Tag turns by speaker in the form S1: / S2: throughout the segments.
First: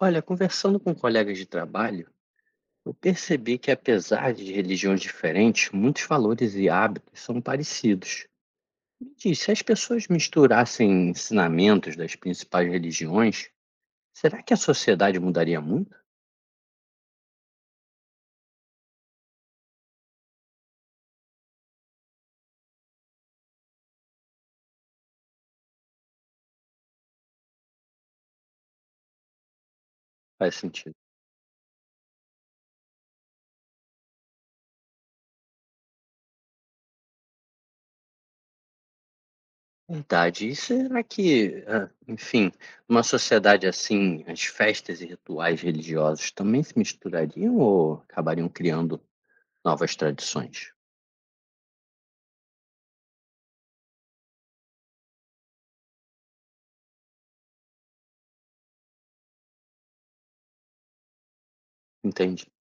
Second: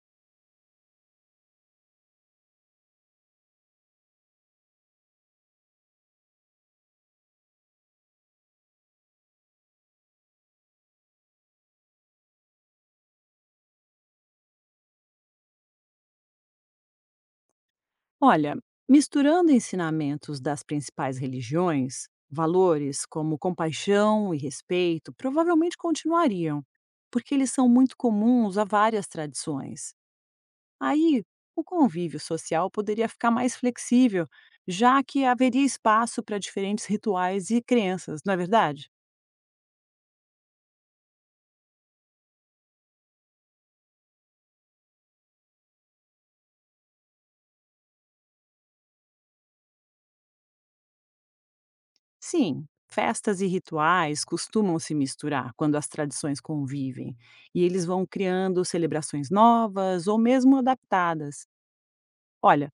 S1: Olha, conversando com colegas de trabalho, eu percebi que, apesar de religiões diferentes, muitos valores e hábitos são parecidos. Me diz, se as pessoas misturassem ensinamentos das principais religiões, será que a sociedade mudaria muito?
S2: Olha, misturando ensinamentos das principais religiões, valores como compaixão e respeito provavelmente continuariam, porque eles são muito comuns a várias tradições.
S1: Faz sentido.
S2: Aí, o convívio social poderia ficar mais flexível, já que haveria espaço para diferentes rituais e crenças, não é verdade?
S1: Verdade. E será que, numa sociedade assim, as festas e rituais religiosos também se misturariam ou acabariam criando novas tradições?
S2: Sim, festas e rituais costumam se misturar quando as tradições convivem, e eles vão criando celebrações novas ou mesmo adaptadas.
S1: Entendi.
S2: Olha,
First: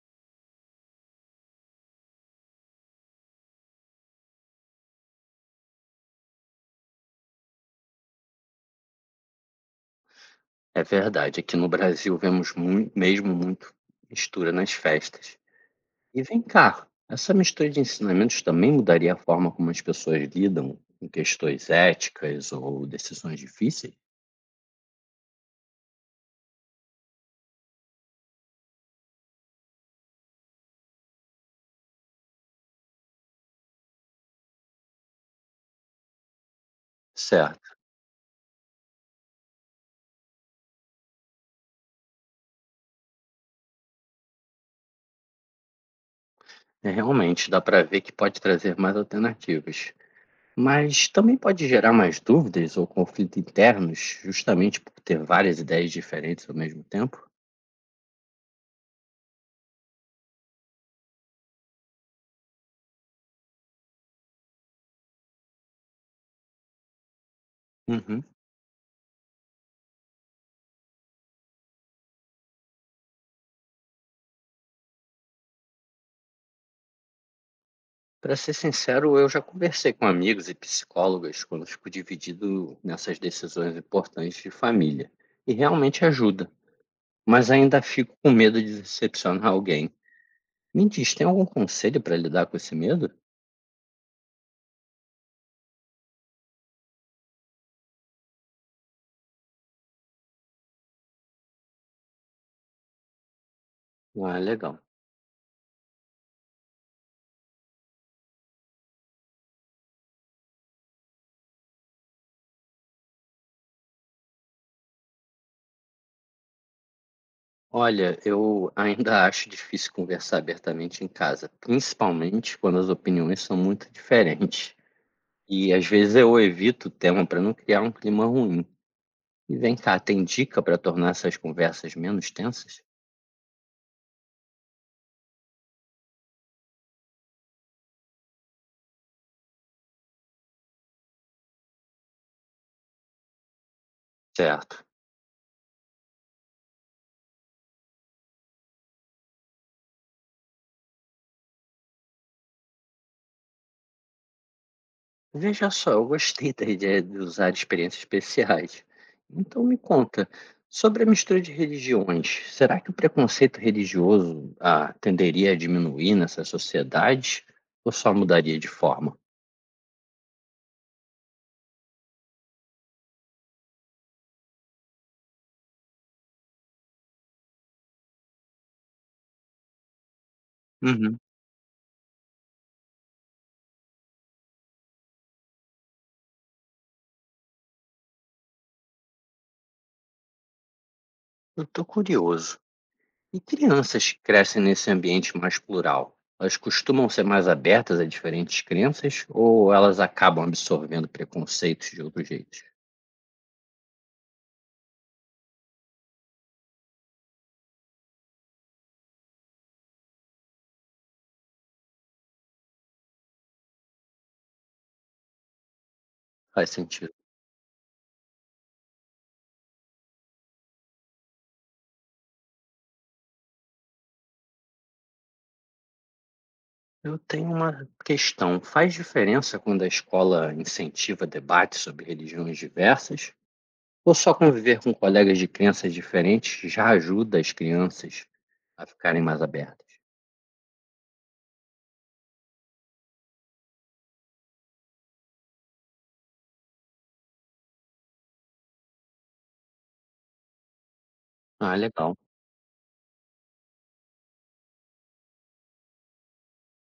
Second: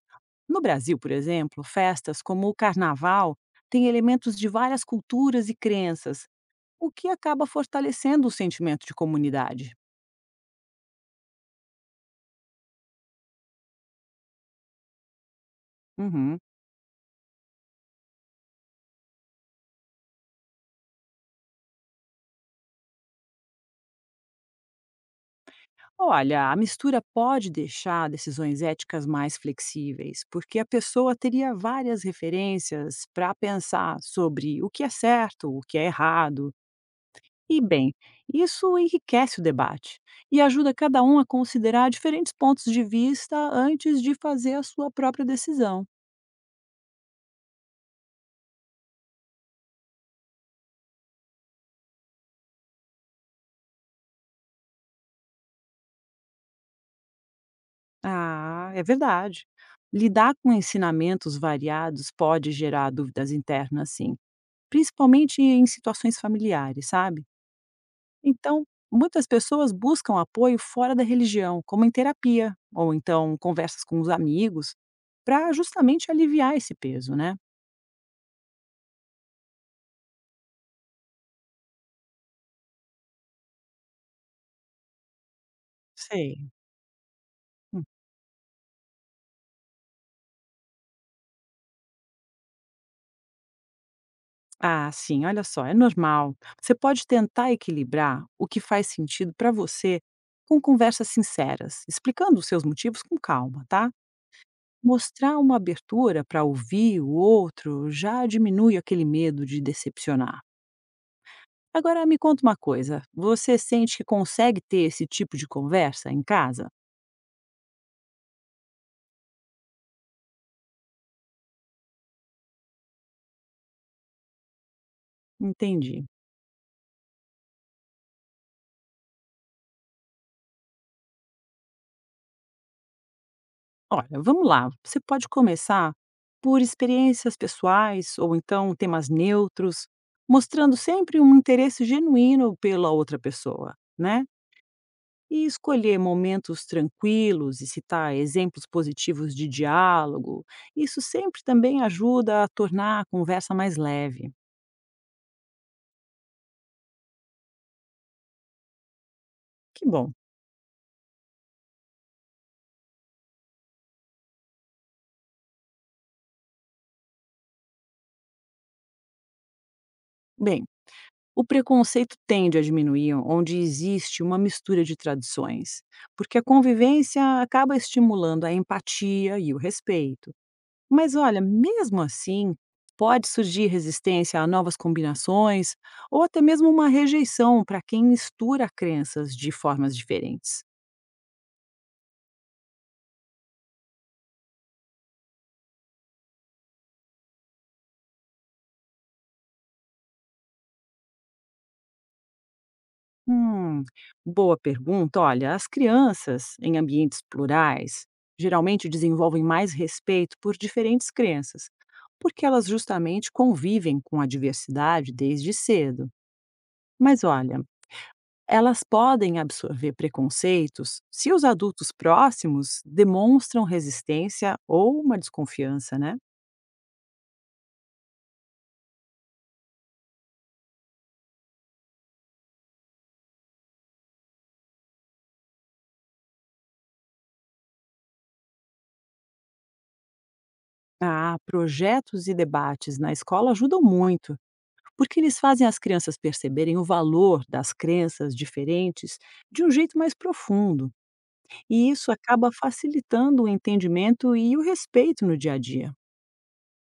S2: no Brasil, por exemplo, festas como o carnaval têm elementos de várias culturas e crenças, o que acaba fortalecendo o sentimento de comunidade.
S1: É verdade, aqui no Brasil vemos muito mistura nas festas. E vem
S2: Uhum.
S1: cá, essa mistura de ensinamentos também mudaria a forma como as pessoas lidam com questões éticas ou decisões difíceis?
S2: Olha, a mistura pode deixar decisões éticas mais flexíveis, porque a pessoa teria várias referências para pensar sobre o que é certo, o que é errado. E,
S1: Certo,
S2: bem, isso enriquece o debate e ajuda cada um a considerar diferentes pontos de vista antes de fazer a sua própria decisão.
S1: é, realmente dá para ver que pode trazer mais alternativas, mas também pode gerar mais dúvidas ou conflitos internos, justamente por ter várias ideias diferentes ao mesmo tempo?
S2: Ah, é verdade. Lidar com ensinamentos variados pode gerar dúvidas internas, sim, principalmente em situações familiares, sabe?
S1: Uhum.
S2: Então, muitas pessoas buscam apoio fora da religião, como em terapia, ou então conversas com os amigos, para justamente aliviar esse peso, né?
S1: Para ser sincero, eu já conversei com amigos e psicólogas quando fico dividido nessas decisões importantes de família. E realmente ajuda,
S2: Sei.
S1: mas ainda
S2: Hum.
S1: fico com medo de decepcionar alguém. Me diz, tem algum conselho para lidar com esse medo?
S2: Ah, sim, olha só, é normal. Você pode tentar equilibrar o que faz sentido para você com conversas sinceras, explicando os seus motivos com calma, tá?
S1: Ah, legal.
S2: Mostrar uma abertura para ouvir o outro já diminui aquele medo de decepcionar. Agora me conta uma coisa, você sente que consegue ter esse tipo de conversa em casa?
S1: Olha, eu ainda acho difícil conversar abertamente em casa, principalmente quando as opiniões são muito diferentes. E às
S2: Entendi.
S1: vezes eu evito o tema para não criar um clima ruim. E vem cá, tem dica para tornar essas conversas menos tensas?
S2: Olha, vamos lá, você pode começar por experiências pessoais ou então temas neutros, mostrando sempre um interesse genuíno pela outra pessoa, né?
S1: Certo.
S2: E escolher momentos tranquilos e citar exemplos positivos de diálogo, isso sempre também ajuda a tornar a conversa mais leve.
S1: Veja só, eu gostei da ideia de usar experiências especiais. Então me
S2: Que bom.
S1: conta, sobre a mistura de religiões, será que o preconceito religioso tenderia a diminuir nessa sociedade ou só mudaria de forma?
S2: Bem, o preconceito tende a diminuir onde existe uma mistura de tradições, porque a convivência acaba estimulando a empatia e o respeito. Mas
S1: Uhum.
S2: olha, mesmo assim, pode surgir resistência a novas combinações ou até mesmo uma rejeição para quem mistura crenças de formas diferentes.
S1: Eu estou curioso. E crianças que crescem nesse ambiente mais plural? Elas costumam ser mais abertas a diferentes crenças ou elas acabam absorvendo preconceitos de outros jeitos?
S2: Hum, boa pergunta. Olha, as crianças em ambientes plurais geralmente desenvolvem mais respeito por diferentes crenças, porque elas justamente convivem com a diversidade desde cedo.
S1: Faz sentido.
S2: Mas olha, elas podem absorver preconceitos se os adultos próximos demonstram resistência ou uma desconfiança, né?
S1: Eu tenho uma questão. Faz diferença quando a escola incentiva debates sobre religiões diversas? Ou só conviver com colegas de crenças diferentes já ajuda as crianças a ficarem mais abertas?
S2: Ah, projetos e debates na escola ajudam muito porque eles fazem as crianças perceberem o valor das crenças diferentes de um jeito mais profundo,
S1: Ah,
S2: e isso
S1: legal.
S2: acaba facilitando o entendimento e o respeito no dia a dia.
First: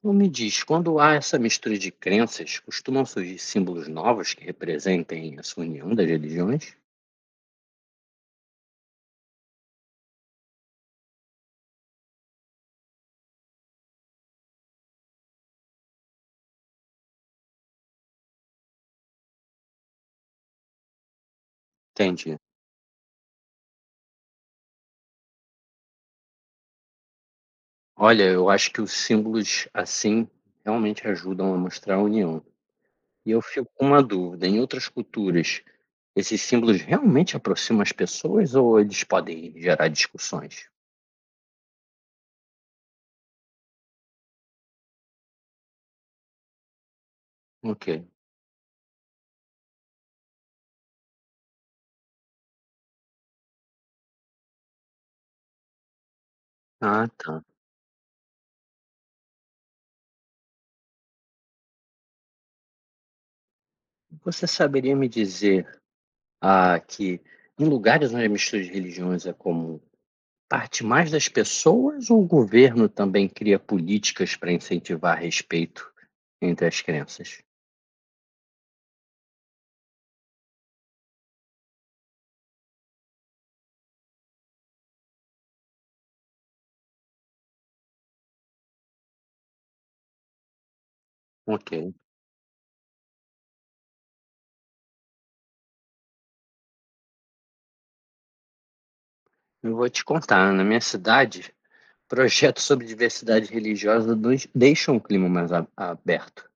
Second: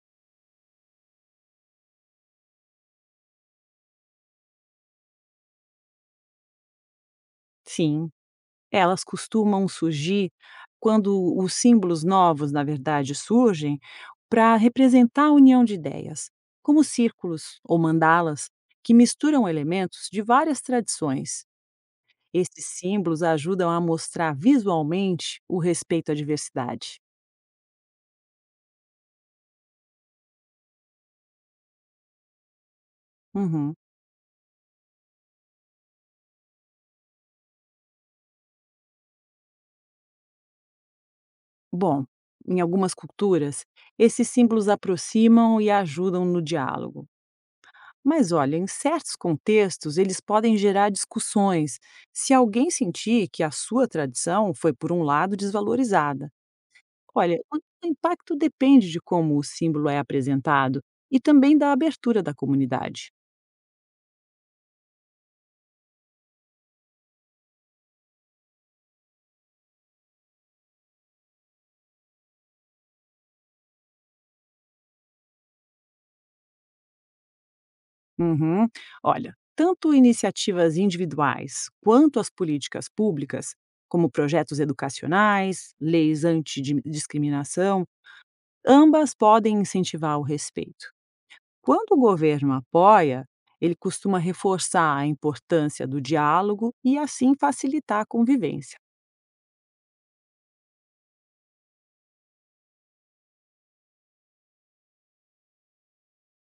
S1: Então me diz, quando há essa mistura de crenças, costumam surgir símbolos novos que representem essa união das religiões?
S2: Sim, elas costumam surgir quando os símbolos novos, na verdade, surgem para representar a união de ideias, como círculos ou mandalas, que misturam elementos de várias tradições.
S1: Entendi.
S2: Esses símbolos ajudam a mostrar visualmente o respeito à diversidade.
S1: Olha, eu acho que os símbolos assim realmente ajudam a mostrar a união. E eu fico
S2: Uhum.
S1: com uma dúvida, em outras culturas, esses símbolos realmente aproximam as pessoas ou eles podem gerar discussões?
S2: Bom, em algumas culturas, esses símbolos aproximam e ajudam no diálogo.
S1: Ok.
S2: Mas olha, em certos contextos, eles podem gerar discussões se alguém sentir que a sua tradição foi, por um lado, desvalorizada.
S1: Ah,
S2: Olha,
S1: tá.
S2: o impacto depende de como o símbolo é apresentado e também da abertura da comunidade.
S1: Você saberia me dizer, que em lugares onde a mistura de religiões é comum, parte mais das pessoas ou o governo também cria políticas para incentivar respeito entre as crenças?
S2: Uhum. Olha, tanto iniciativas individuais quanto as políticas públicas, como projetos educacionais, leis antidiscriminação, ambas podem incentivar o respeito.
S1: Ok.
S2: Quando o governo apoia, ele costuma reforçar a importância do diálogo e assim facilitar a convivência.
S1: Eu vou te contar, na minha cidade, projetos sobre diversidade religiosa deixam o clima mais aberto.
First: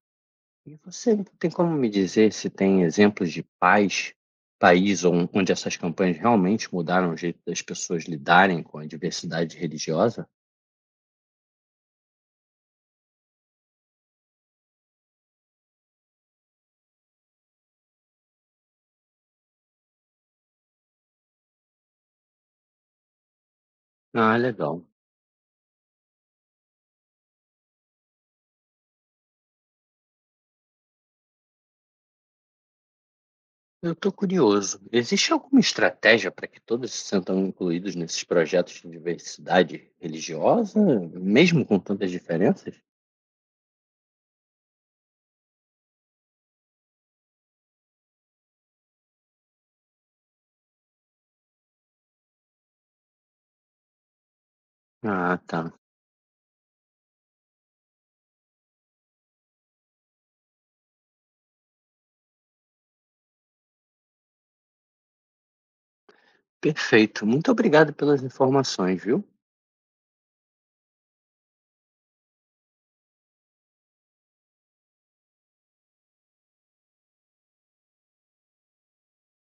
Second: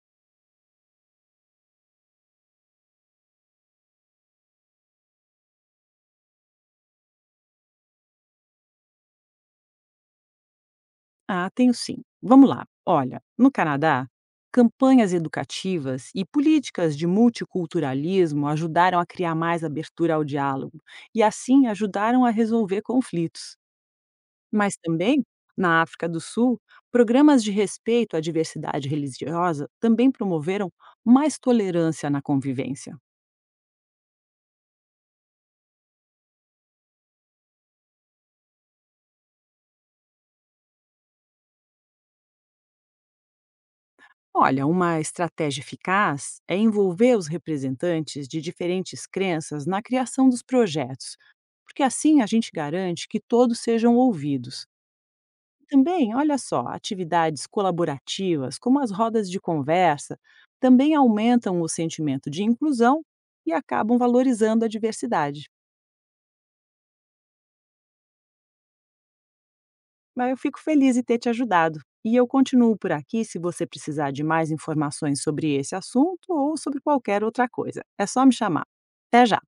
S1: E você tem como me dizer se tem exemplos de pais, país on onde essas campanhas realmente mudaram o jeito das pessoas lidarem com a diversidade religiosa?
S2: Ah, tenho sim. Vamos lá. Olha, no Canadá, campanhas educativas e políticas de multiculturalismo ajudaram a criar mais abertura ao diálogo e, assim, ajudaram a resolver conflitos.
S1: Ah,
S2: Mas
S1: legal.
S2: também, na África do Sul, programas de respeito à diversidade religiosa também promoveram mais tolerância na convivência.
S1: Eu estou curioso. Existe alguma estratégia para que todos se sintam incluídos nesses projetos de diversidade religiosa, mesmo com tantas diferenças?
S2: Olha, uma estratégia eficaz é envolver os representantes de diferentes crenças na criação dos projetos, porque assim a gente garante que todos sejam ouvidos.
S1: Ah, tá.
S2: Também, olha só, atividades colaborativas, como as rodas de conversa, também aumentam o sentimento de inclusão e acabam valorizando a diversidade.
S1: Perfeito. Muito obrigado pelas informações, viu?
S2: Mas eu fico feliz em ter te ajudado. E eu continuo por aqui se você precisar de mais informações sobre esse assunto ou sobre qualquer outra coisa. É só me chamar. Até já!